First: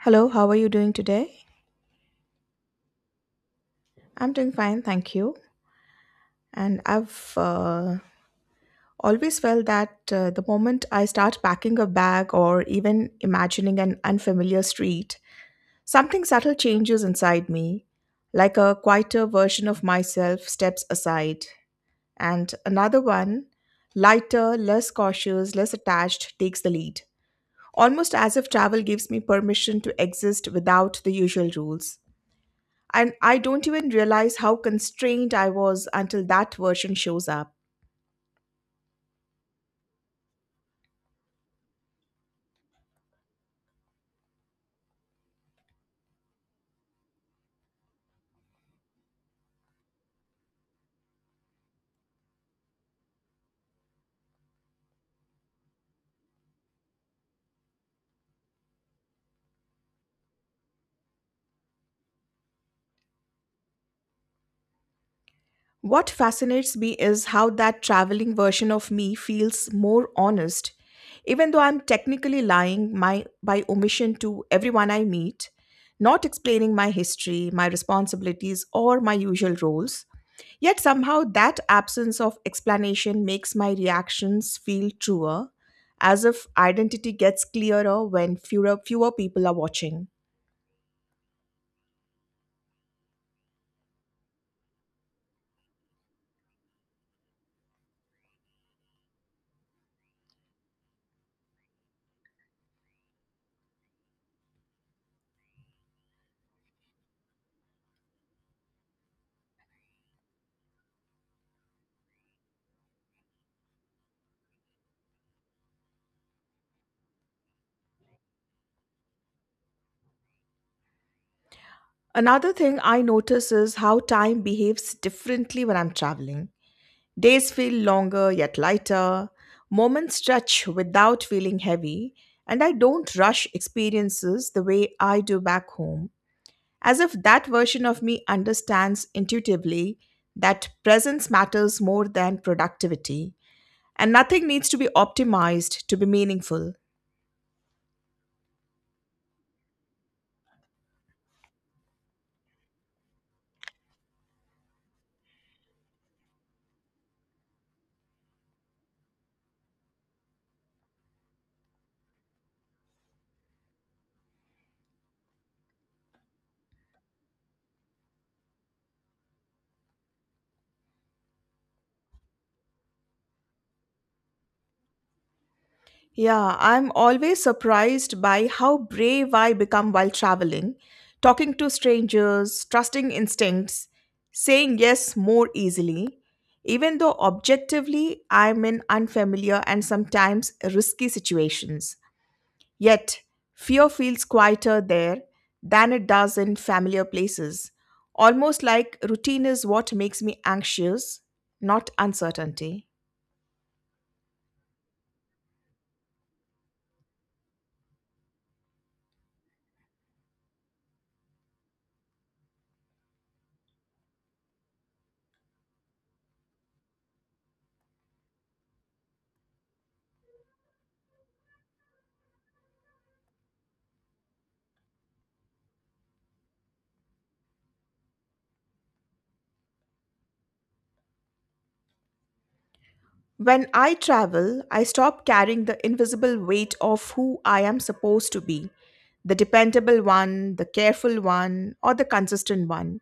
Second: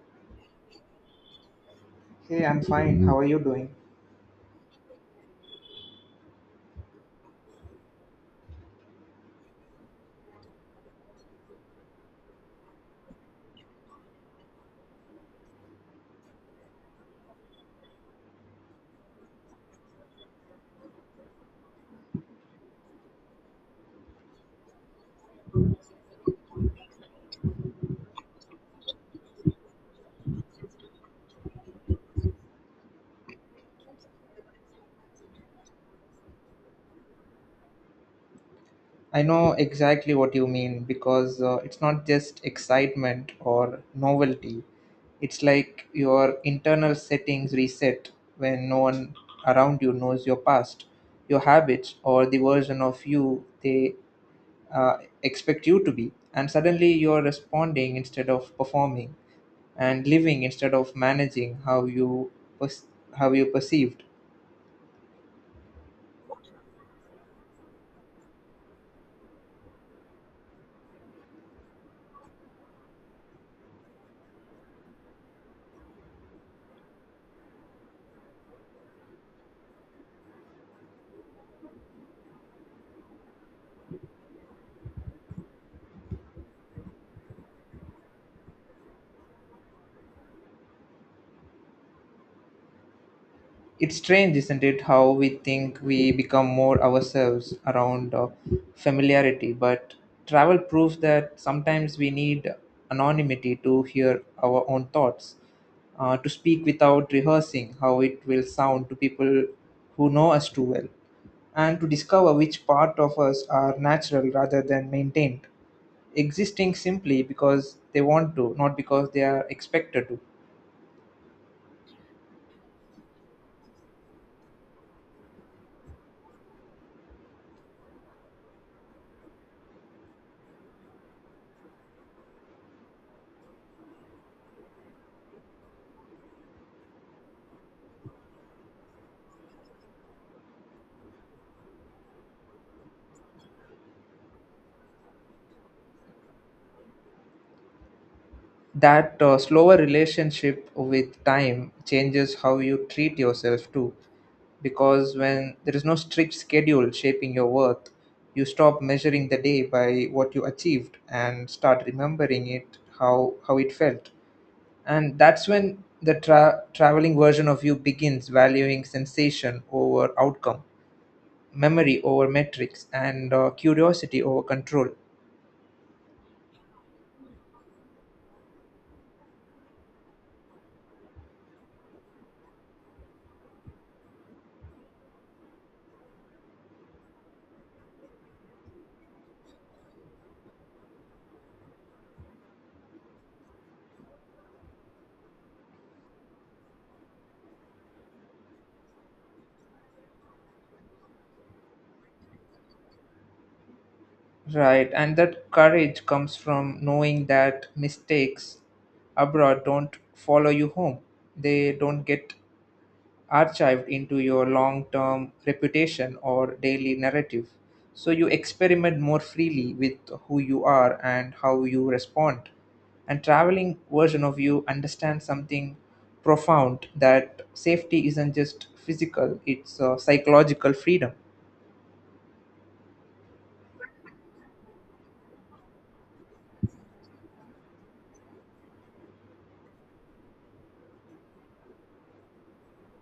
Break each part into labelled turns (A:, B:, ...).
A: Hello, how are you doing today?
B: Hey, I'm fine. How are you doing?
A: I'm doing fine, thank you. And I've always felt that the moment I start packing a bag or even imagining an unfamiliar street, something subtle changes inside me, like a quieter version of myself steps aside, and another one, lighter, less cautious, less attached, takes the lead. Almost as if travel gives me permission to exist without the usual rules. And I don't even realize how constrained I was until that version shows up.
B: I know exactly what you mean because it's not just excitement or novelty. It's like your internal settings reset when no one around you knows your past, your habits, or the version of you they uh, expect you to be. And suddenly you're responding instead of performing and living instead of managing how pers- how you perceived.
A: What fascinates me is how that traveling version of me feels more honest. Even though I'm technically by omission to everyone I meet, not explaining my history, my responsibilities, or my usual roles, yet somehow that absence of explanation makes my reactions feel truer, as if identity gets clearer when fewer people are watching.
B: It's strange, isn't it, how we think we become more ourselves around familiarity, but travel proves that sometimes we need anonymity to hear our own thoughts, to speak without rehearsing how it will sound to people who know us too well, and to discover which part of us are natural rather than maintained, existing simply because they want to, not because they are expected to.
A: Another thing I notice is how time behaves differently when I'm traveling. Days feel longer yet lighter, moments stretch without feeling heavy, and I don't rush experiences the way I do back home, as if that version of me understands intuitively that presence matters more than productivity. And nothing needs to be optimized to be meaningful.
B: That slower relationship with time changes how you treat yourself too, because when there is no strict schedule shaping your worth, you stop measuring the day by what you achieved and start remembering it how it felt. And that's when the traveling version of you begins valuing sensation over outcome, memory over metrics, and curiosity over control.
A: Yeah, I'm always surprised by how brave I become while traveling, talking to strangers, trusting instincts, saying yes more easily, even though objectively I'm in unfamiliar and sometimes risky situations. Yet, fear feels quieter there than it does in familiar places, almost like routine is what makes me anxious, not uncertainty.
B: Right, and that courage comes from knowing that mistakes abroad don't follow you home. They don't get archived into your long term reputation or daily narrative. So you experiment more freely with who you are and how you respond. And traveling version of you understands something profound, that safety isn't just physical, it's psychological freedom.
A: When I travel, I stop carrying the invisible weight of who I am supposed to be, the dependable one, the careful one, or the consistent one.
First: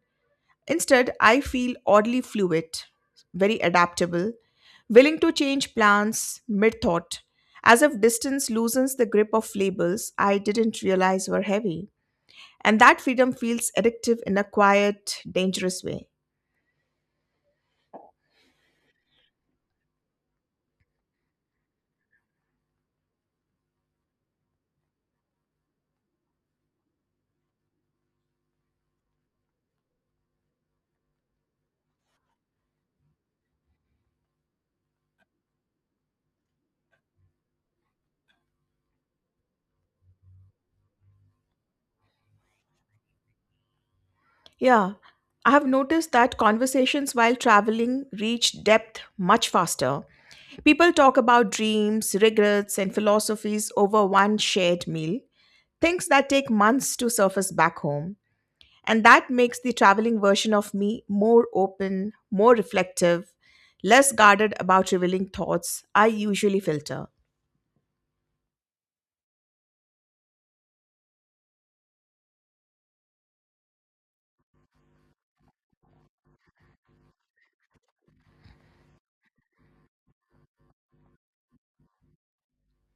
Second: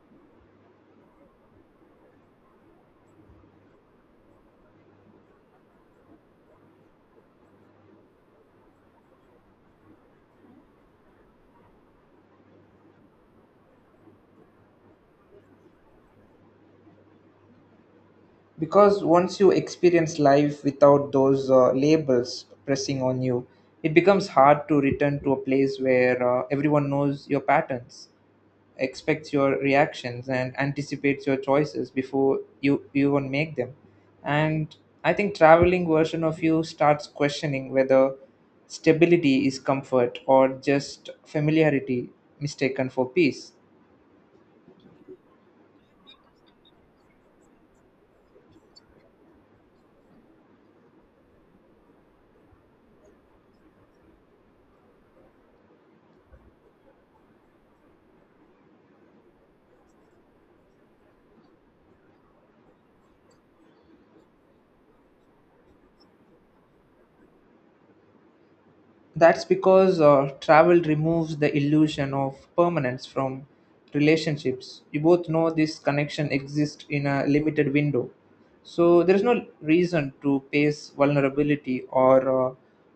A: Instead, I feel oddly fluid, very adaptable, willing to change plans mid thought, as if distance loosens the grip of labels I didn't realize were heavy. And that freedom feels addictive in a quiet, dangerous way.
B: Because once you experience life without those labels pressing on you, it becomes hard to return to a place where everyone knows your patterns, expects your reactions, and anticipates your choices before you even make them. And I think traveling version of you starts questioning whether stability is comfort or just familiarity mistaken for peace.
A: Yeah, I have noticed that conversations while traveling reach depth much faster. People talk about dreams, regrets, and philosophies over one shared meal, things that take months to surface back home. And that makes the traveling version of me more open, more reflective, less guarded about revealing thoughts I usually filter.
B: That's because travel removes the illusion of permanence from relationships. You both know this connection exists in a limited window. So there is no reason to pace vulnerability or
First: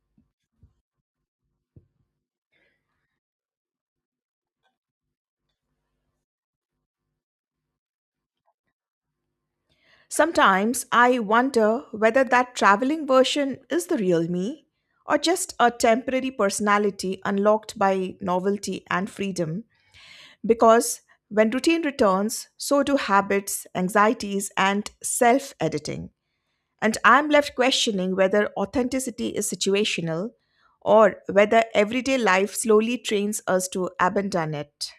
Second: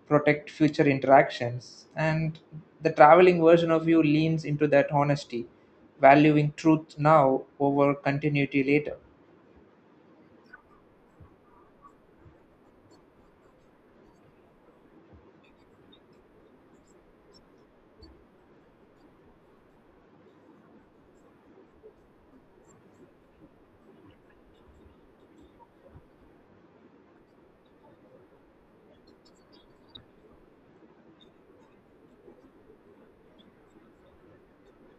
B: protect future interactions. And the traveling version of you leans into that honesty, valuing truth now over continuity later.
A: Sometimes I wonder whether that traveling version is the real me or just a temporary personality unlocked by novelty and freedom. Because when routine returns, so do habits, anxieties, and self editing. And I'm left questioning whether authenticity is situational or whether everyday life slowly trains us to abandon it.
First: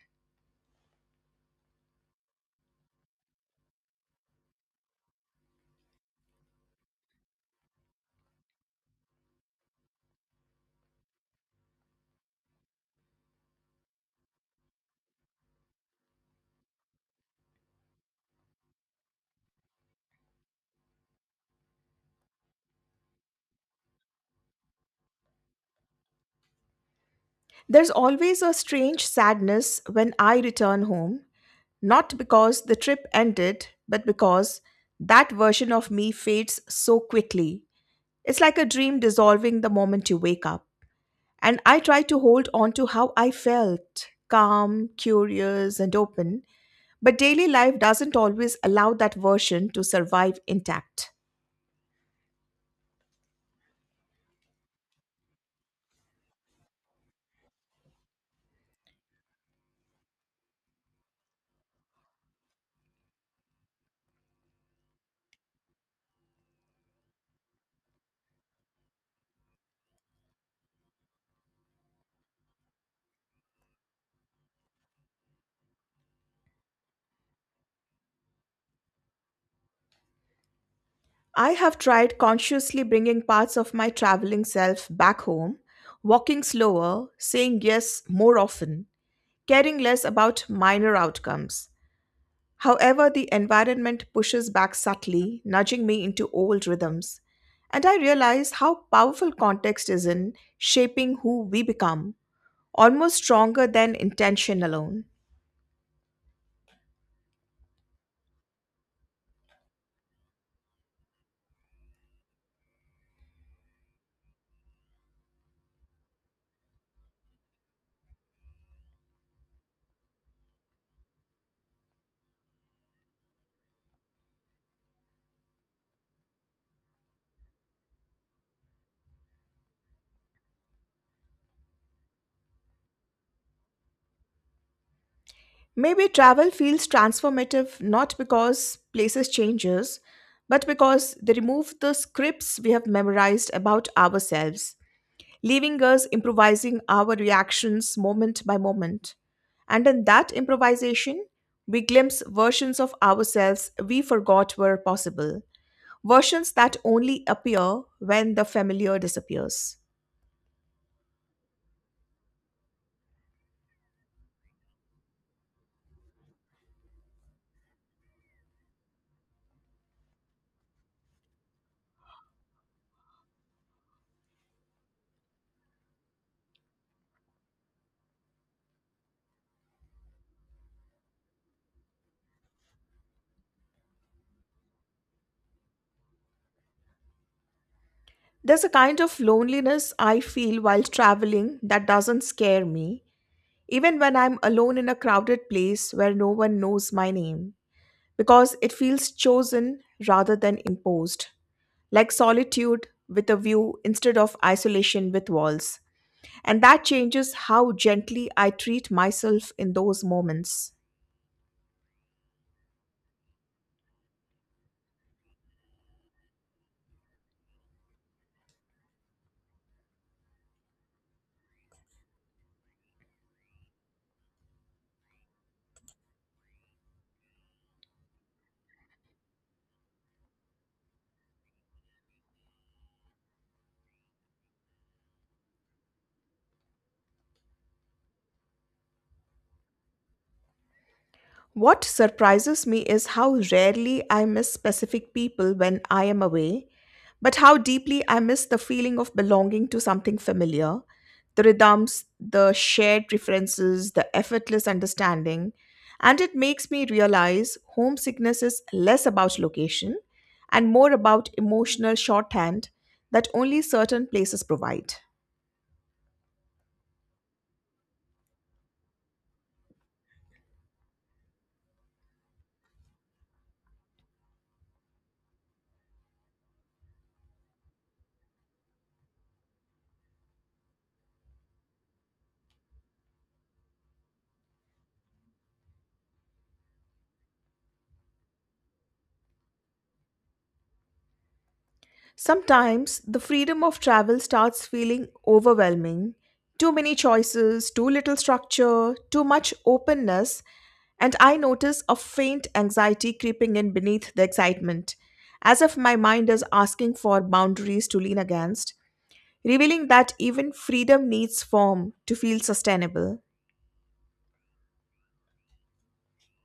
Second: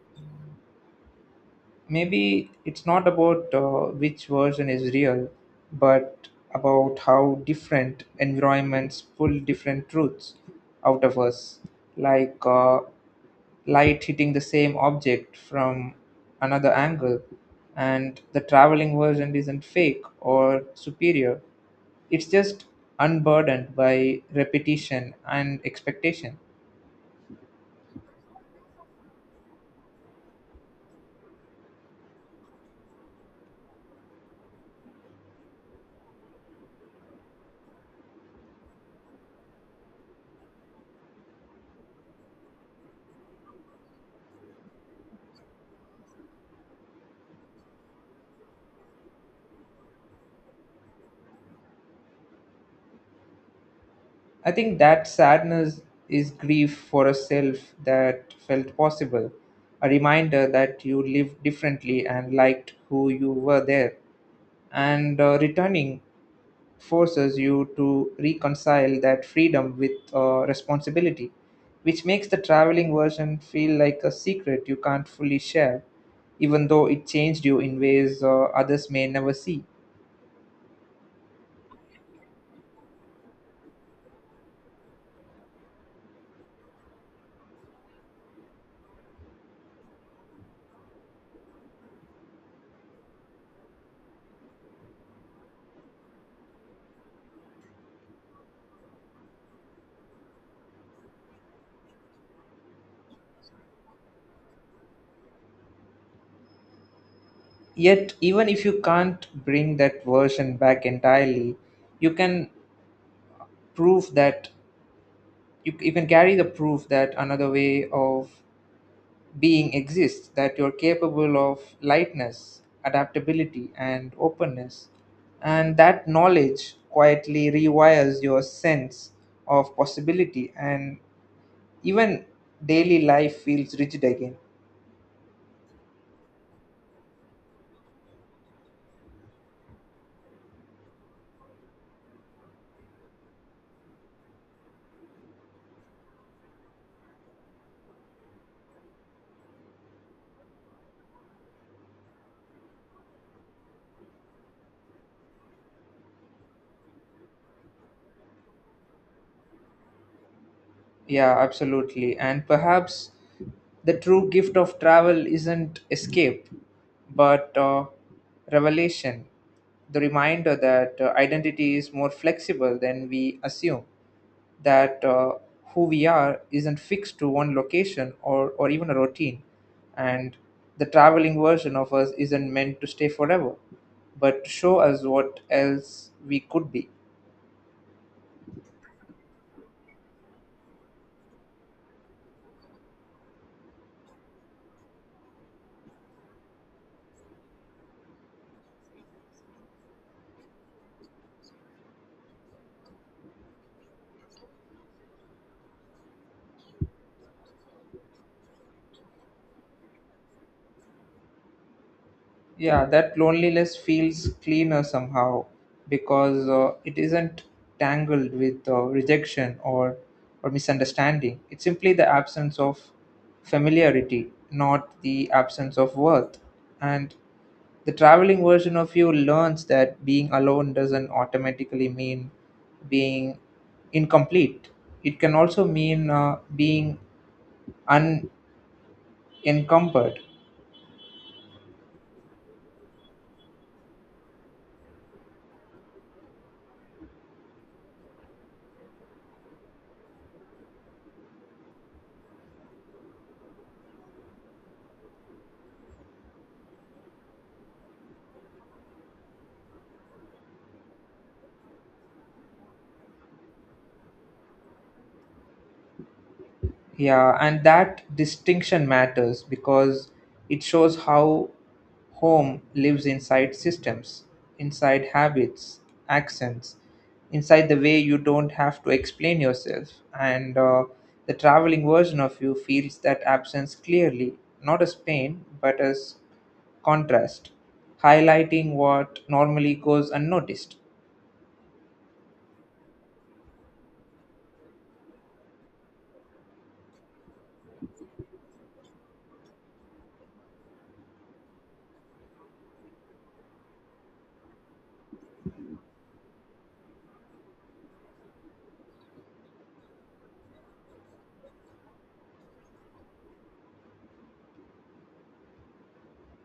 B: Maybe it's not about which version is real, but about how different environments pull different truths out of us, like light hitting the same object from another angle, and the traveling version isn't fake or superior, it's just unburdened by repetition and expectation.
A: There's always a strange sadness when I return home. Not because the trip ended, but because that version of me fades so quickly. It's like a dream dissolving the moment you wake up. And I try to hold on to how I felt calm, curious, and open. But daily life doesn't always allow that version to survive intact.
B: I think that sadness is grief for a self that felt possible, a reminder that you lived differently and liked who you were there. And returning forces you to reconcile that freedom with responsibility, which makes the traveling version feel like a secret you can't fully share, even though it changed you in ways others may never see.
A: I have tried consciously bringing parts of my traveling self back home, walking slower, saying yes more often, caring less about minor outcomes. However, the environment pushes back subtly, nudging me into old rhythms. And I realize how powerful context is in shaping who we become, almost stronger than intention alone.
B: Yet even if you can't bring that version back entirely, you can proof that you can carry the proof that another way of being exists, that you're capable of lightness, adaptability, and openness, and that knowledge quietly rewires your sense of possibility, and even daily life feels rigid again.
A: Maybe travel feels transformative not because places changes, but because they remove the scripts we have memorized about ourselves, leaving us improvising our reactions moment by moment. And in that improvisation, we glimpse versions of ourselves we forgot were possible, versions that only appear when the familiar disappears.
B: Yeah, absolutely. And perhaps the true gift of travel isn't escape, but revelation, the reminder that identity is more flexible than we assume, that who we are isn't fixed to one location or even a routine, and the traveling version of us isn't meant to stay forever, but to show us what else we could be.
A: There's a kind of loneliness I feel while traveling that doesn't scare me, even when I'm alone in a crowded place where no one knows my name, because it feels chosen rather than imposed, like solitude with a view instead of isolation with walls. And that changes how gently I treat myself in those moments.
B: Yeah, that loneliness feels cleaner somehow because it isn't tangled with rejection or misunderstanding. It's simply the absence of familiarity, not the absence of worth. And the traveling version of you learns that being alone doesn't automatically mean being incomplete. It can also mean being unencumbered.
A: What surprises me is how rarely I miss specific people when I am away, but how deeply I miss the feeling of belonging to something familiar, the rhythms, the shared preferences, the effortless understanding. And it makes me realize homesickness is less about location and more about emotional shorthand that only certain places provide.
B: Yeah, and that distinction matters because it shows how home lives inside systems, inside habits, accents, inside the way you don't have to explain yourself. And the traveling version of you feels that absence clearly, not as pain, but as contrast, highlighting what normally goes unnoticed.
A: Sometimes the freedom of travel starts feeling overwhelming. Too many choices, too little structure, too much openness, and I notice a faint anxiety creeping in beneath the excitement, as if my mind is asking for boundaries to lean against, revealing that even freedom needs form to feel sustainable.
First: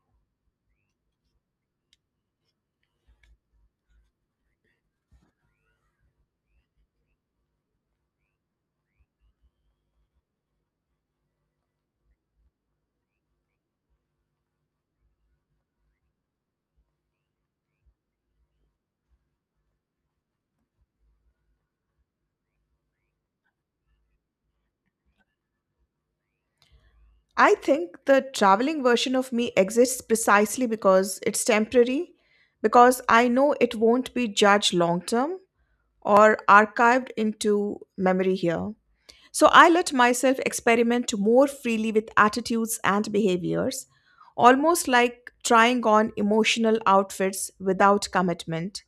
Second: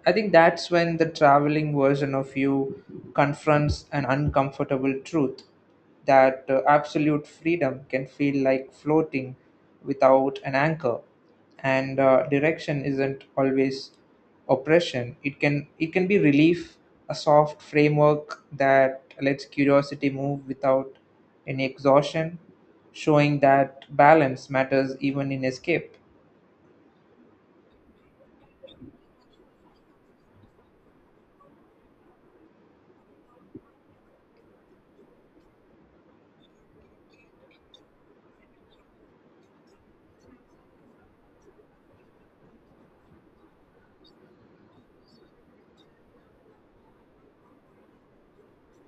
B: I think that's when the traveling version of you confronts an uncomfortable truth, that absolute freedom can feel like floating without an anchor, and direction isn't always oppression. It can be relief, a soft framework that lets curiosity move without any exhaustion, showing that balance matters even in escape.
A: I think the traveling version of me exists precisely because it's temporary, because I know it won't be judged long term or archived into memory here. So I let myself experiment more freely with attitudes and behaviors, almost like trying on emotional outfits without commitment.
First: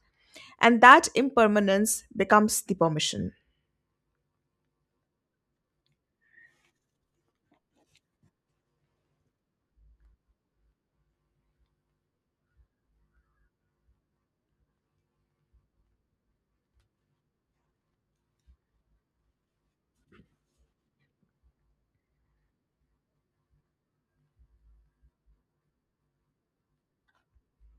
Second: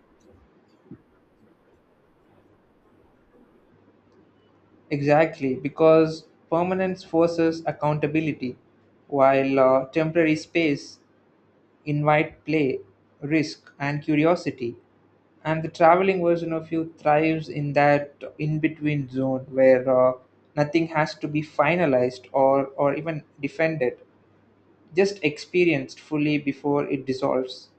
A: And that impermanence becomes the permission.
B: Exactly, because permanence forces accountability, while temporary space invite play, risk, and curiosity. And the traveling version of you thrives in that in between zone where nothing has to be finalized or even defended, just experienced fully before it dissolves.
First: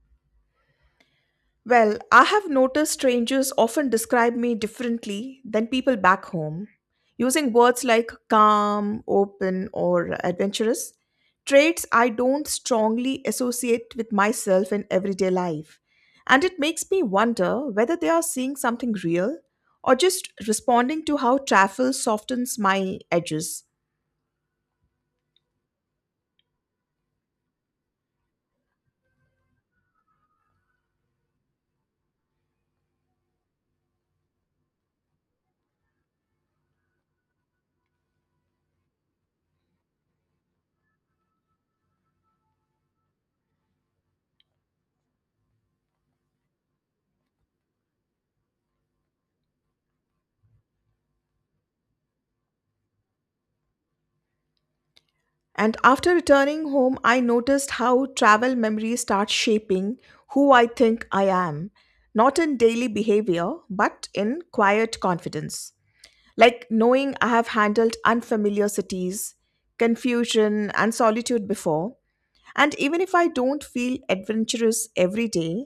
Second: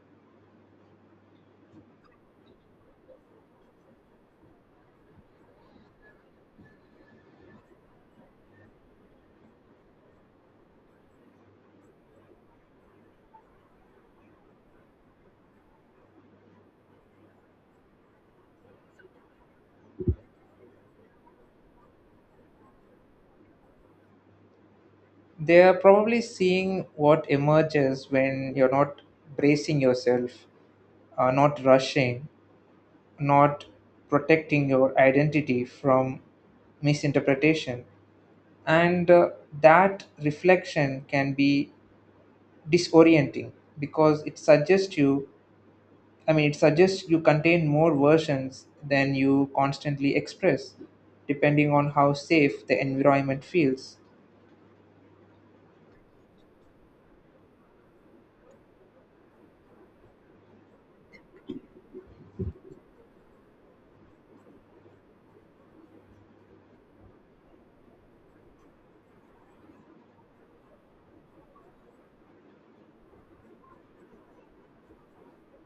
A: Well, I have noticed strangers often describe me differently than people back home, using words like calm, open, or adventurous, traits I don't strongly associate with myself in everyday life. And it makes me wonder whether they are seeing something real or just responding to how travel softens my edges.
B: They are probably seeing what emerges when you're not bracing yourself, not rushing, not protecting your identity from misinterpretation, and that reflection can be disorienting because it suggests you I mean it suggests you contain more versions than you constantly express, depending on how safe the environment feels.
A: And after returning home, I noticed how travel memories start shaping who I think I am, not in daily behavior, but in quiet confidence. Like knowing I have handled unfamiliar cities, confusion, and solitude before. And even if I don't feel adventurous every day,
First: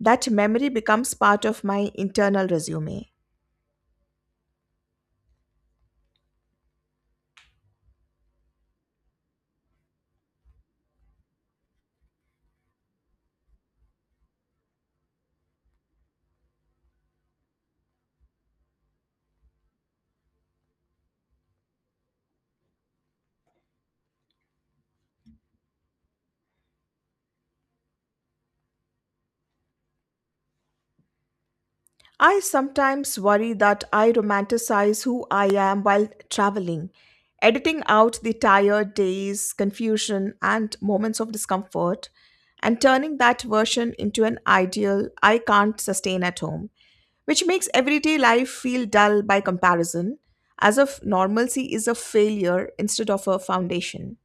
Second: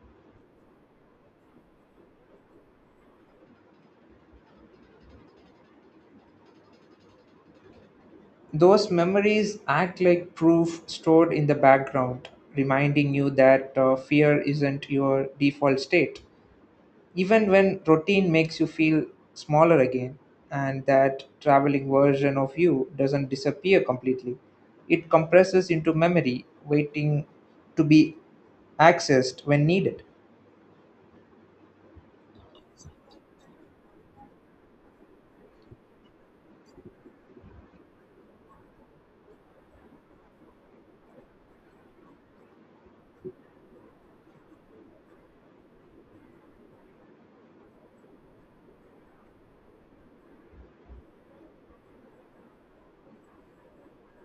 A: that memory becomes part of my internal resume.
B: Those memories act like proof stored in the background, reminding you that fear isn't your default state even when routine makes you feel smaller again, and that traveling version of you doesn't disappear completely, it compresses into memory waiting to be accessed when needed.
A: I sometimes worry that I romanticize who I am while traveling, editing out the tired days, confusion, and moments of discomfort, and turning that version into an ideal I can't sustain at home, which makes everyday life feel dull by comparison, as if normalcy is a failure instead of a foundation.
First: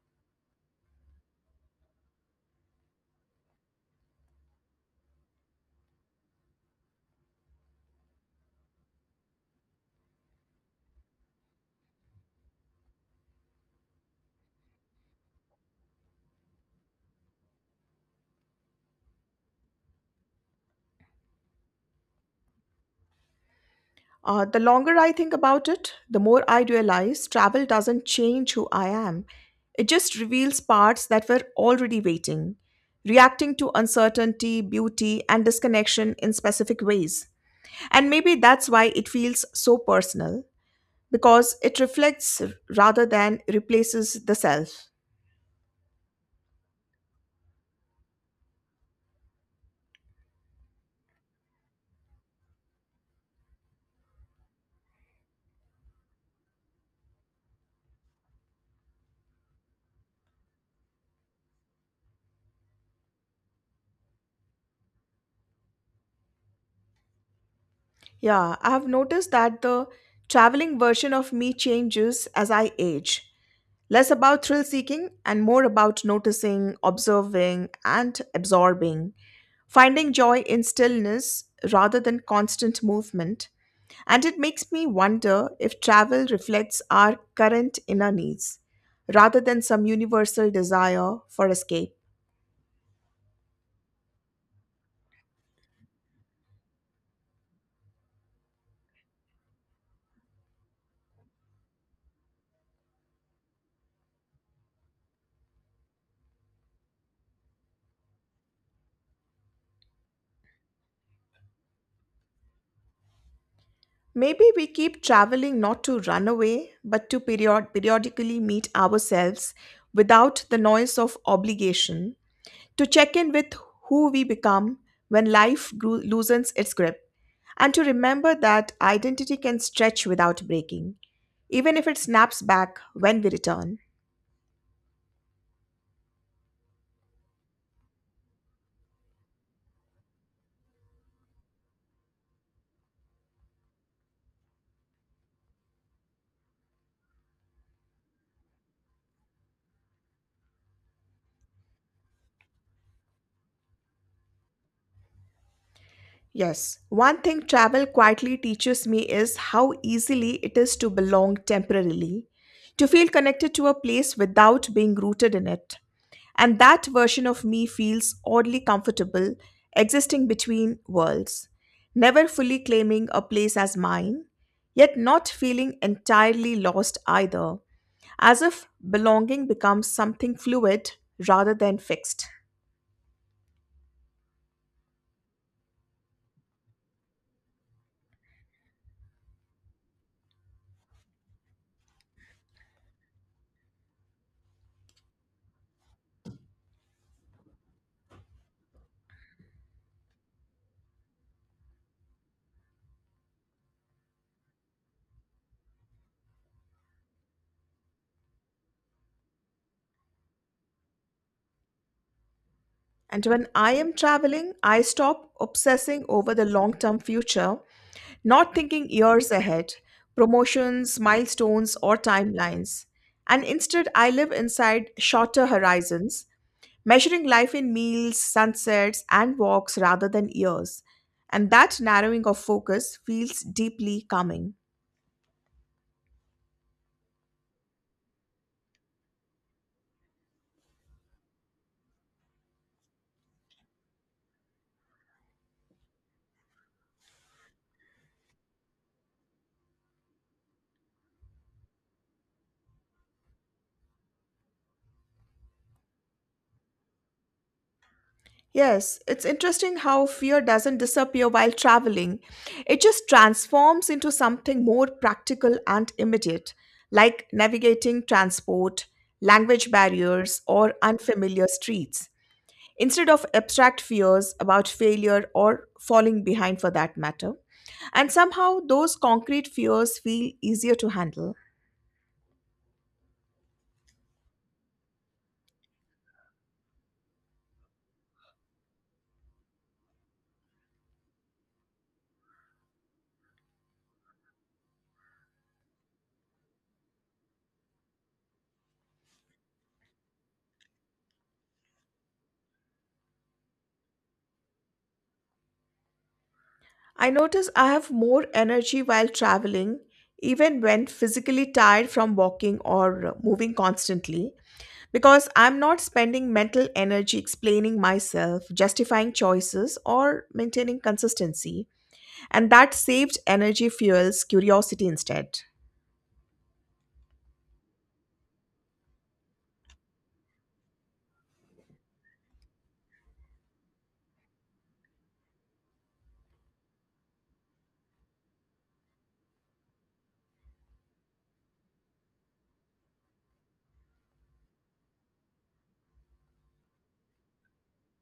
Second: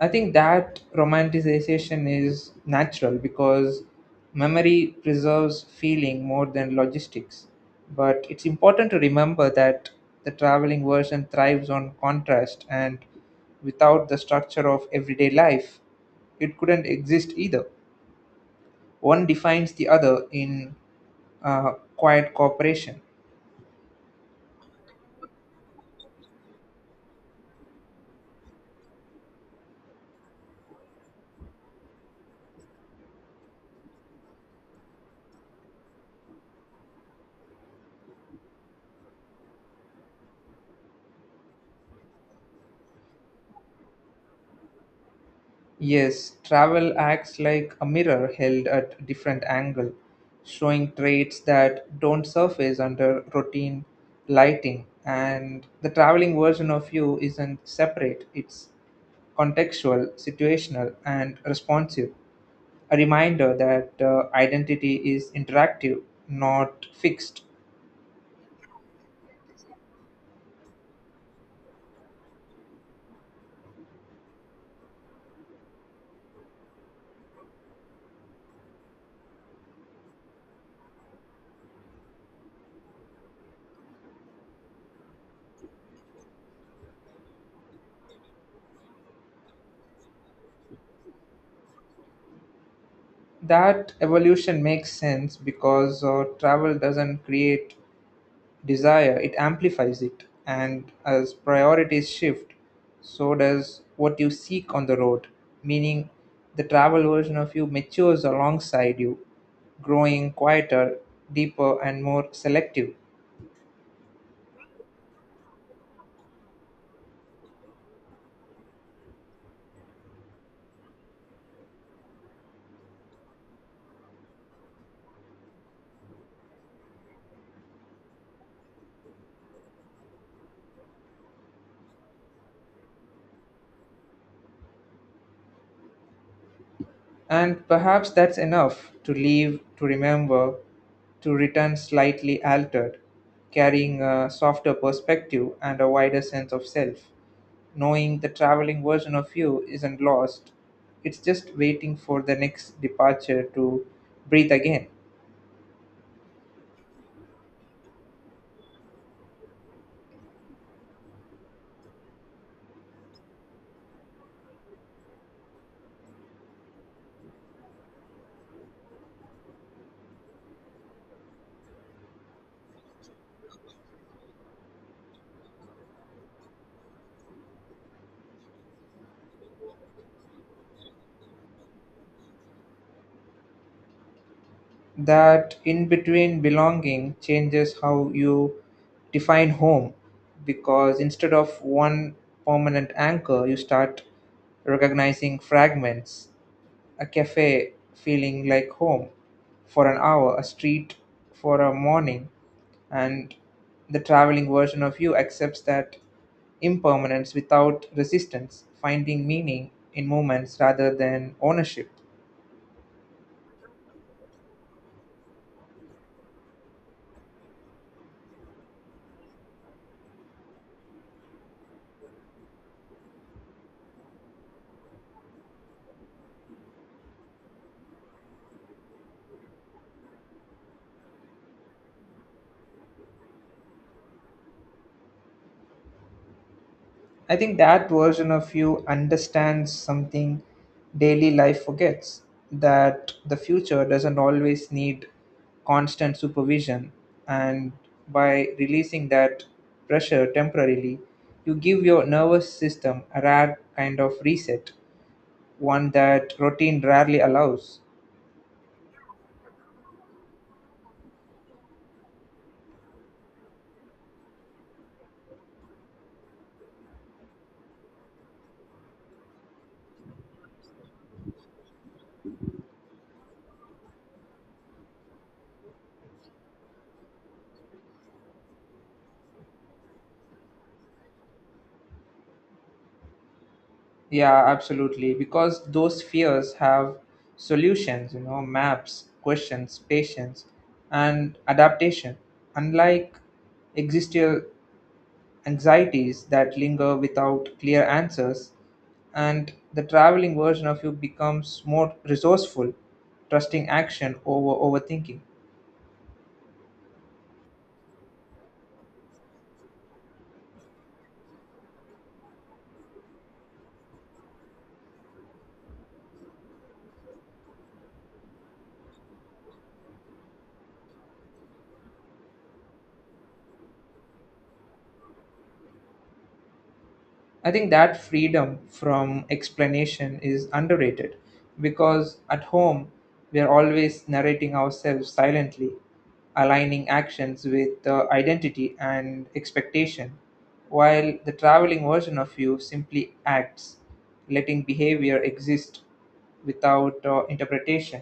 B: I think that romanticization is natural because memory preserves feeling more than logistics. But it's important to remember that the traveling version thrives on contrast, and without the structure of everyday life, it couldn't exist either. One defines the other in uh, quiet cooperation.
A: The longer I think about it, the more I realize travel doesn't change who I am. It just reveals parts that were already waiting, reacting to uncertainty, beauty, and disconnection in specific ways. And maybe that's why it feels so personal, because it reflects rather than replaces the self.
B: Yes, travel acts like a mirror held at different angle, showing traits that don't surface under routine lighting. And the traveling version of you isn't separate, it's contextual, situational, and responsive. A reminder that identity is interactive, not fixed.
A: Yeah, I have noticed that the traveling version of me changes as I age. Less about thrill seeking and more about noticing, observing, and absorbing, finding joy in stillness rather than constant movement. And it makes me wonder if travel reflects our current inner needs rather than some universal desire for escape.
B: That evolution makes sense because travel doesn't create desire, it amplifies it. And as priorities shift, so does what you seek on the road, meaning the travel version of you matures alongside you, growing quieter, deeper, and more selective.
A: Maybe we keep traveling not to run away, but to periodically meet ourselves without the noise of obligation, to check in with who we become when life loosens its grip, and to remember that identity can stretch without breaking, even if it snaps back when we return.
B: And perhaps that's enough to leave, to remember, to return slightly altered, carrying a softer perspective and a wider sense of self. Knowing the traveling version of you isn't lost, it's just waiting for the next departure to breathe again.
A: Yes, one thing travel quietly teaches me is how easily it is to belong temporarily, to feel connected to a place without being rooted in it. And that version of me feels oddly comfortable, existing between worlds, never fully claiming a place as mine, yet not feeling entirely lost either, as if belonging becomes something fluid rather than fixed.
B: That in between belonging changes how you define home, because instead of one permanent anchor, you start recognizing fragments, a cafe feeling like home for an hour, a street for a morning, and the traveling version of you accepts that impermanence without resistance, finding meaning in moments rather than ownership.
A: And when I am traveling, I stop obsessing over the long term future, not thinking years ahead, promotions, milestones, or timelines. And instead, I live inside shorter horizons, measuring life in meals, sunsets, and walks rather than years. And that narrowing of focus feels deeply calming.
B: I think that version of you understands something daily life forgets, that the future doesn't always need constant supervision. And by releasing that pressure temporarily, you give your nervous system a rare kind of reset, one that routine rarely allows.
A: Yes, it's interesting how fear doesn't disappear while traveling. It just transforms into something more practical and immediate, like navigating transport, language barriers, or unfamiliar streets. Instead of abstract fears about failure or falling behind for that matter. And somehow, those concrete fears feel easier to handle.
B: Yeah, absolutely. Because those fears have solutions, you know, maps, questions, patience, and adaptation. Unlike existential anxieties that linger without clear answers, and the traveling version of you becomes more resourceful, trusting action over overthinking.
A: I notice I have more energy while traveling, even when physically tired from walking or moving constantly, because I'm not spending mental energy explaining myself, justifying choices, or maintaining consistency. And that saved energy fuels curiosity instead.
B: I think that freedom from explanation is underrated, because at home we are always narrating ourselves silently, aligning actions with the identity and expectation, while the traveling version of you simply acts, letting behavior exist without interpretation.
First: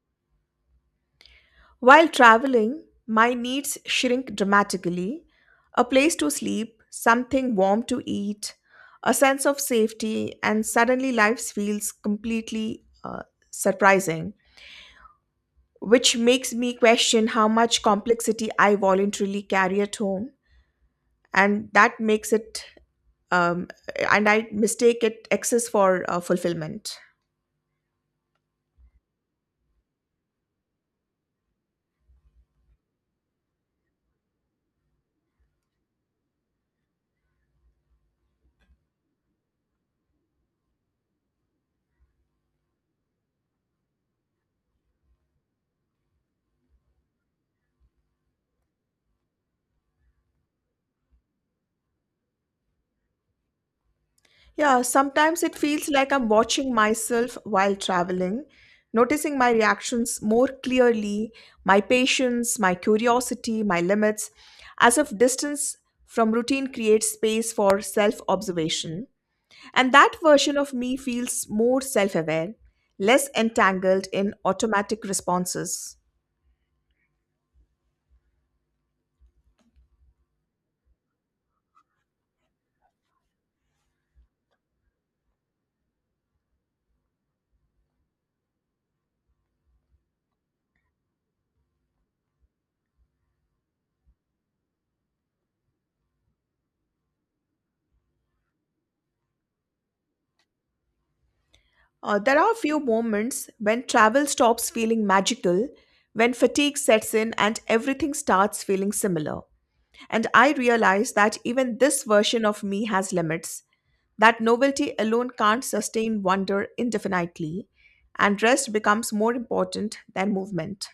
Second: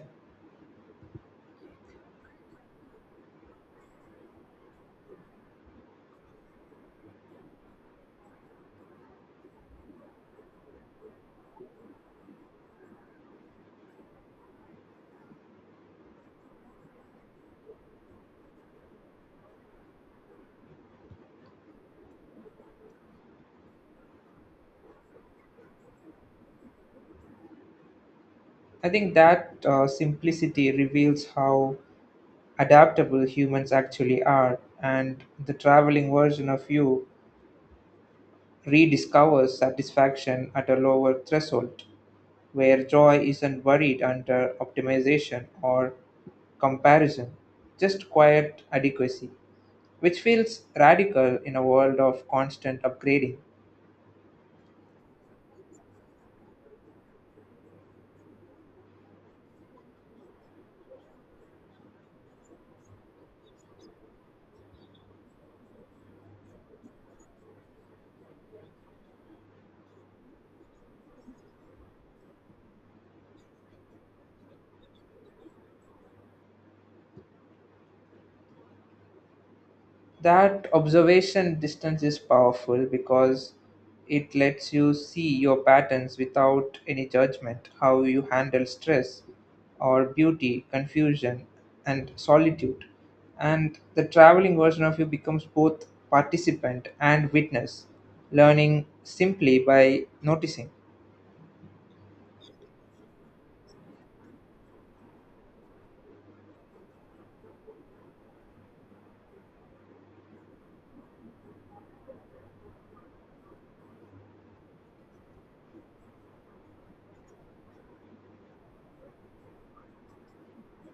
A: While traveling, my needs shrink dramatically. A place to sleep, something warm to eat, a sense of safety, and suddenly life feels completely surprising, which makes me question how much complexity I voluntarily carry at home. And that makes it, um, and I mistake it excess for fulfillment.
B: I think that simplicity reveals how adaptable humans actually are, and the traveling version of you rediscovers satisfaction at a lower threshold, where joy isn't buried under optimization or comparison, just quiet adequacy, which feels radical in a world of constant upgrading.
A: Yeah, sometimes it feels like I'm watching myself while traveling, noticing my reactions more clearly, my patience, my curiosity, my limits, as if distance from routine creates space for self observation. And that version of me feels more self aware, less entangled in automatic responses.
B: That observation distance is powerful because it lets you see your patterns without any judgment, how you handle stress or beauty, confusion, and solitude. And the traveling version of you becomes both participant and witness, learning simply by noticing.
A: There are a few moments when travel stops feeling magical, when fatigue sets in and everything starts feeling similar. And I realize that even this version of me has limits, that novelty alone can't sustain wonder indefinitely, and rest becomes more important than movement.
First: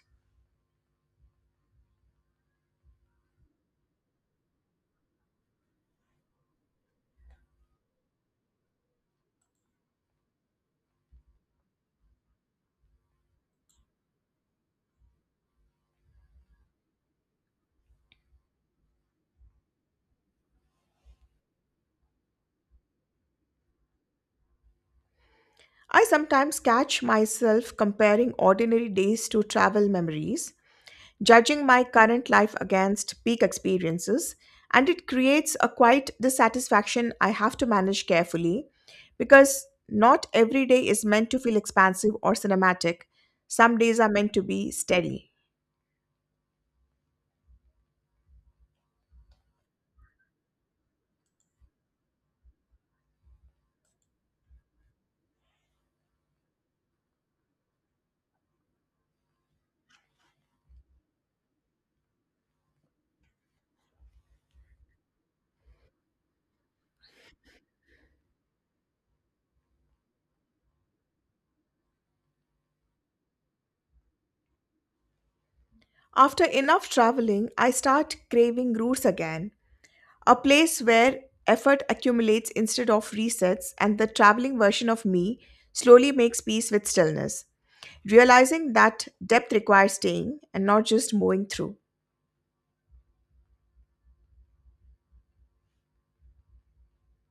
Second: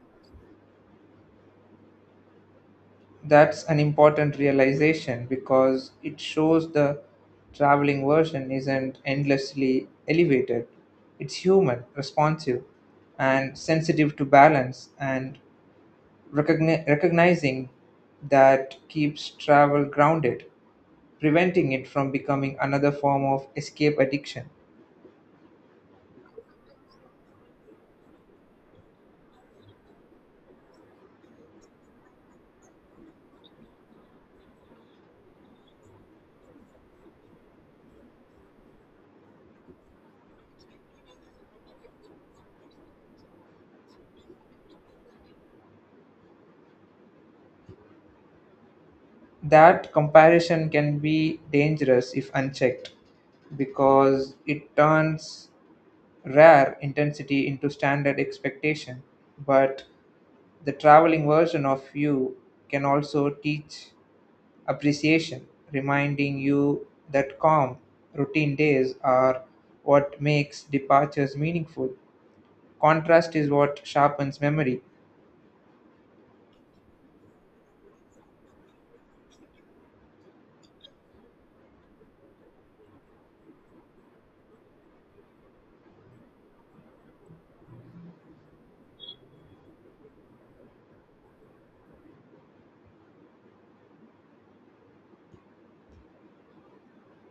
B: That's an important realization because it shows the traveling version isn't endlessly elevated. It's human, responsive, and sensitive to balance, and recognizing that keeps travel grounded, preventing it from becoming another form of escape addiction.
A: I sometimes catch myself comparing ordinary days to travel memories, judging my current life against peak experiences, and it creates a quiet dissatisfaction I have to manage carefully because not every day is meant to feel expansive or cinematic. Some days are meant to be steady.
B: That comparison can be dangerous if unchecked because it turns rare intensity into standard expectation, but the traveling version of you can also teach appreciation, reminding you that calm, routine days are what makes departures meaningful. Contrast is what sharpens memory.
A: After enough traveling, I start craving roots again, a place where effort accumulates instead of resets, and the traveling version of me slowly makes peace with stillness, realizing that depth requires staying and not just moving through.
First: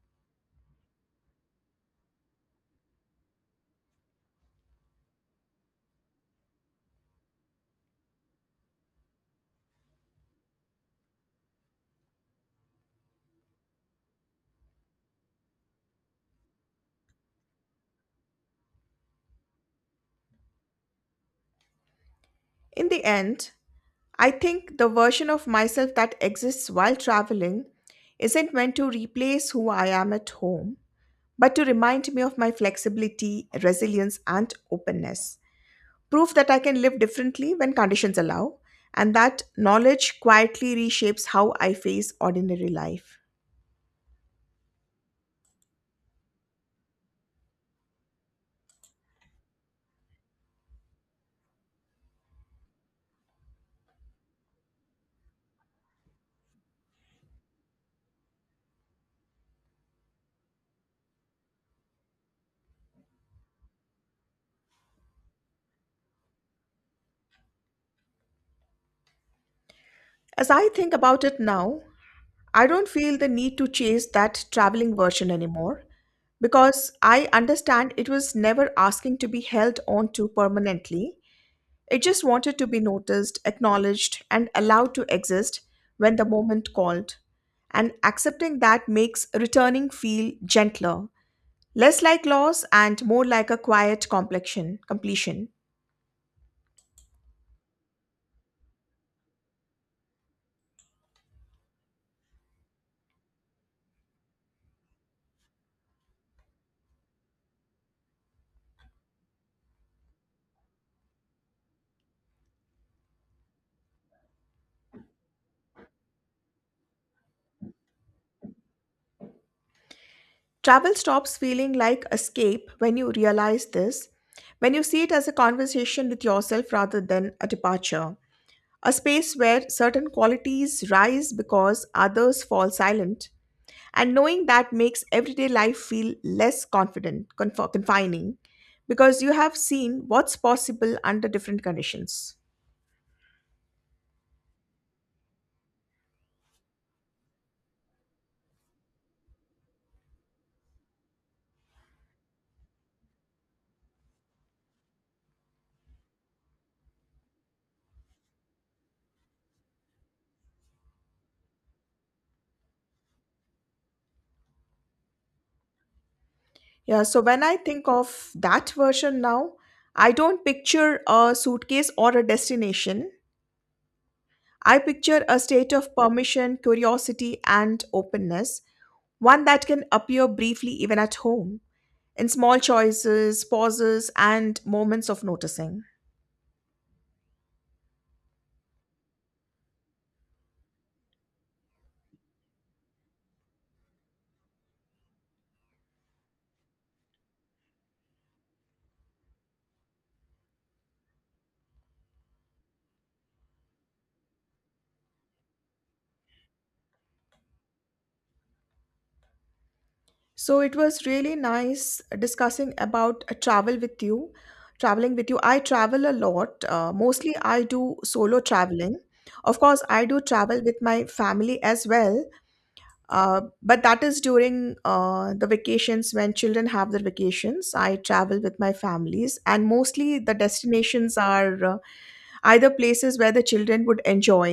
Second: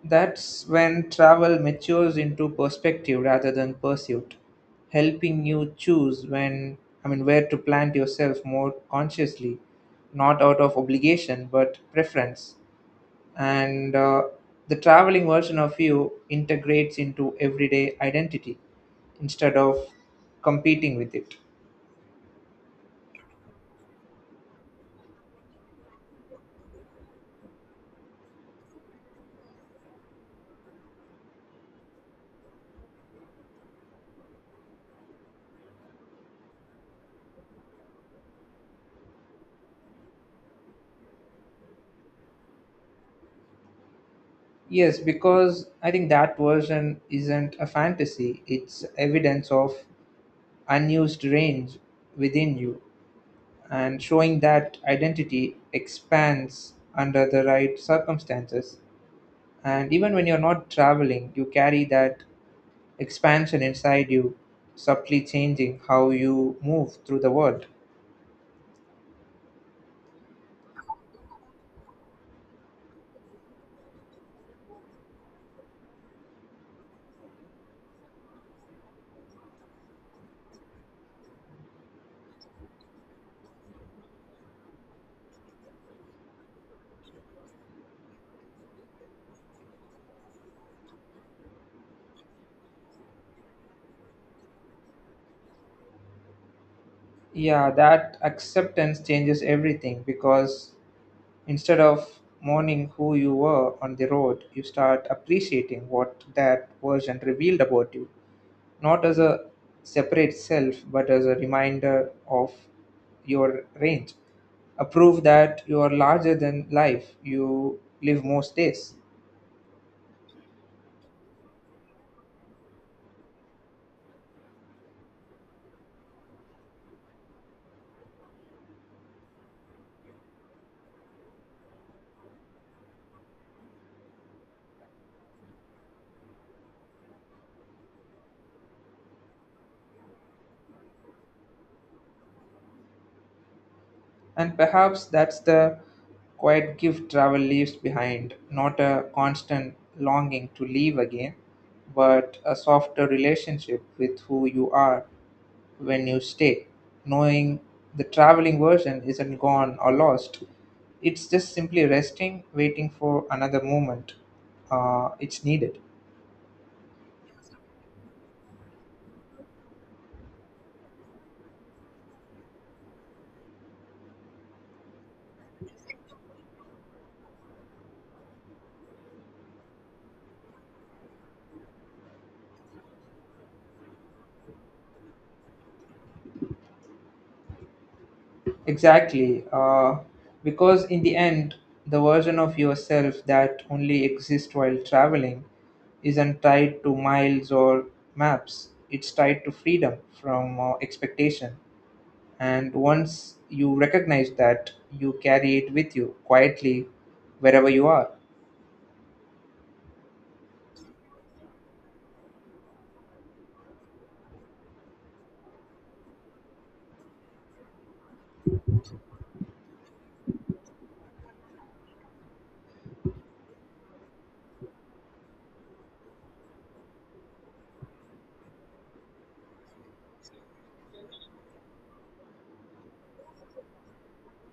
B: That's when travel matures into perspective rather than pursuit, helping you choose where to plant yourself more consciously, not out of obligation but preference. And the traveling version of you integrates into everyday identity instead of competing with it.
A: In the end, I think the version of myself that exists while traveling isn't meant to replace who I am at home, but to remind me of my flexibility, resilience, and openness. Proof that I can live differently when conditions allow, and that knowledge quietly reshapes how I face ordinary life.
B: Yes, because I think that version isn't a fantasy, it's evidence of unused range within you, and showing that identity expands under the right circumstances. And even when you're not traveling, you carry that expansion inside you, subtly changing how you move through the world.
A: As I think about it now, I don't feel the need to chase that traveling version anymore because I understand it was never asking to be held on to permanently. It just wanted to be noticed, acknowledged, and allowed to exist when the moment called. And accepting that makes returning feel gentler, less like loss and more like a quiet completion.
B: Yeah, that acceptance changes everything because instead of mourning who you were on the road, you start appreciating what that version revealed about you, not as a separate self, but as a reminder of your range. A proof that you are larger than life you live most days.
A: Travel stops feeling like escape when you realize this, when you see it as a conversation with yourself rather than a departure. A space where certain qualities rise because others fall silent, and knowing that makes everyday life feel less confining, because you have seen what's possible under different conditions.
B: And perhaps that's the quiet gift travel leaves behind, not a constant longing to leave again, but a softer relationship with who you are when you stay, knowing the traveling version isn't gone or lost. It's just simply resting, waiting for another moment. It's needed.
A: Yeah, so when I think of that version now, I don't picture a suitcase or a destination. I picture a state of permission, curiosity, and openness, one that can appear briefly even at home, in small choices, pauses, and moments of noticing.
B: Exactly. Because in the end, the version of yourself that only exists while traveling isn't tied to miles or maps. It's tied to freedom from expectation. And once you recognize that, you carry it with you quietly wherever you are.
A: So it was really nice discussing about a travel with you, traveling with you. I travel a lot. Mostly I do solo traveling. Of course, I do travel with my family as well, but that is during the vacations when children have their vacations. I travel with my families, and mostly the destinations are either places where the children would enjoy,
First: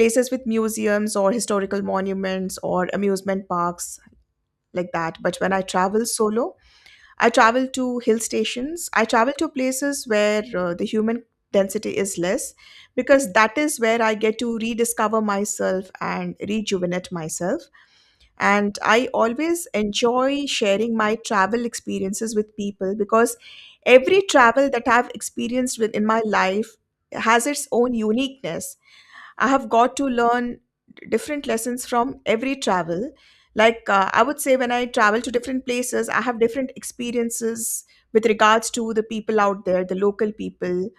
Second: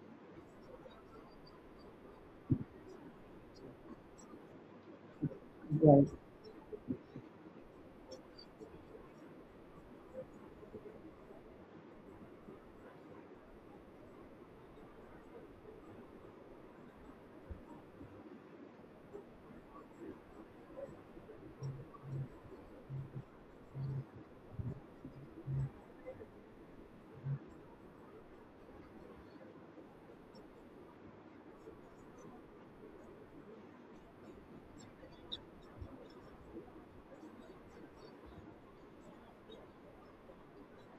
A: places with museums or historical monuments or amusement parks like that. But when I
B: Yeah.
A: travel solo, I travel to hill stations, I travel to places where the human density is less because that is where I get to rediscover myself and rejuvenate myself, and I always enjoy sharing my travel experiences with people because every travel that I've experienced with in my life has its own uniqueness. I have got to learn different lessons from every travel. I would say, when I travel to different places, I have different experiences with regards to the people out there, the local people,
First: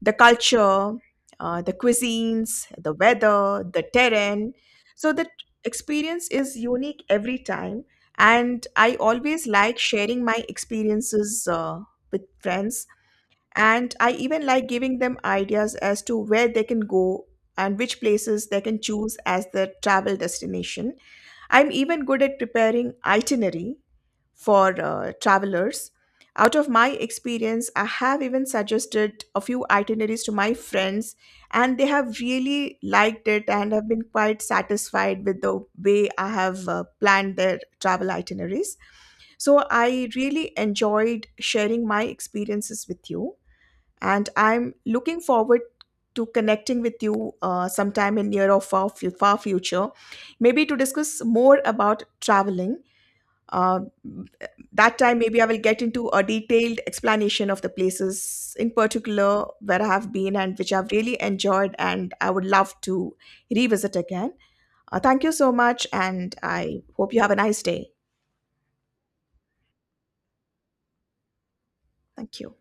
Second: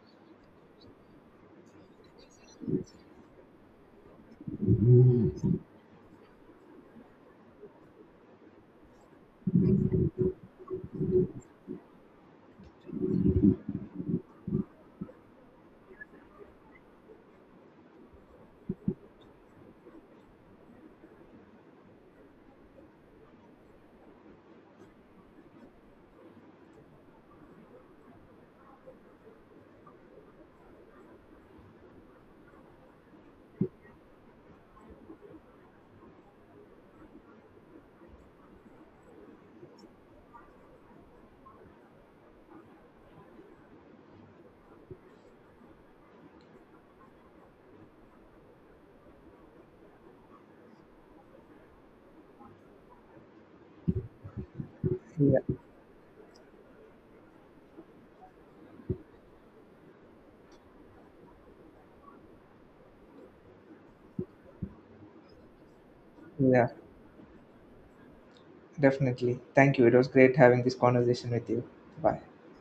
A: the culture, the cuisines, the weather, the terrain. So, the experience is unique every time. And I always like sharing my experiences with friends, and I even like giving them ideas as to where they can go and which places they can choose as their travel destination. I'm even good at preparing itinerary for travelers. Out of my experience, I have even suggested a few itineraries to my friends, and they have really liked it and have been quite satisfied with the way I have planned their travel itineraries. So, I really enjoyed sharing my experiences with you, and I'm looking forward to connecting with you sometime in near or far future, maybe to discuss more about traveling. uh, that time
B: Yeah,
A: maybe I will get into a detailed explanation of the places in particular where I have been and which I've really enjoyed and I would love to revisit again. Thank you so much and
B: yeah,
A: I hope you have a nice day.
B: definitely. Thank you. It was great having this conversation with you. Bye.
A: Thank you.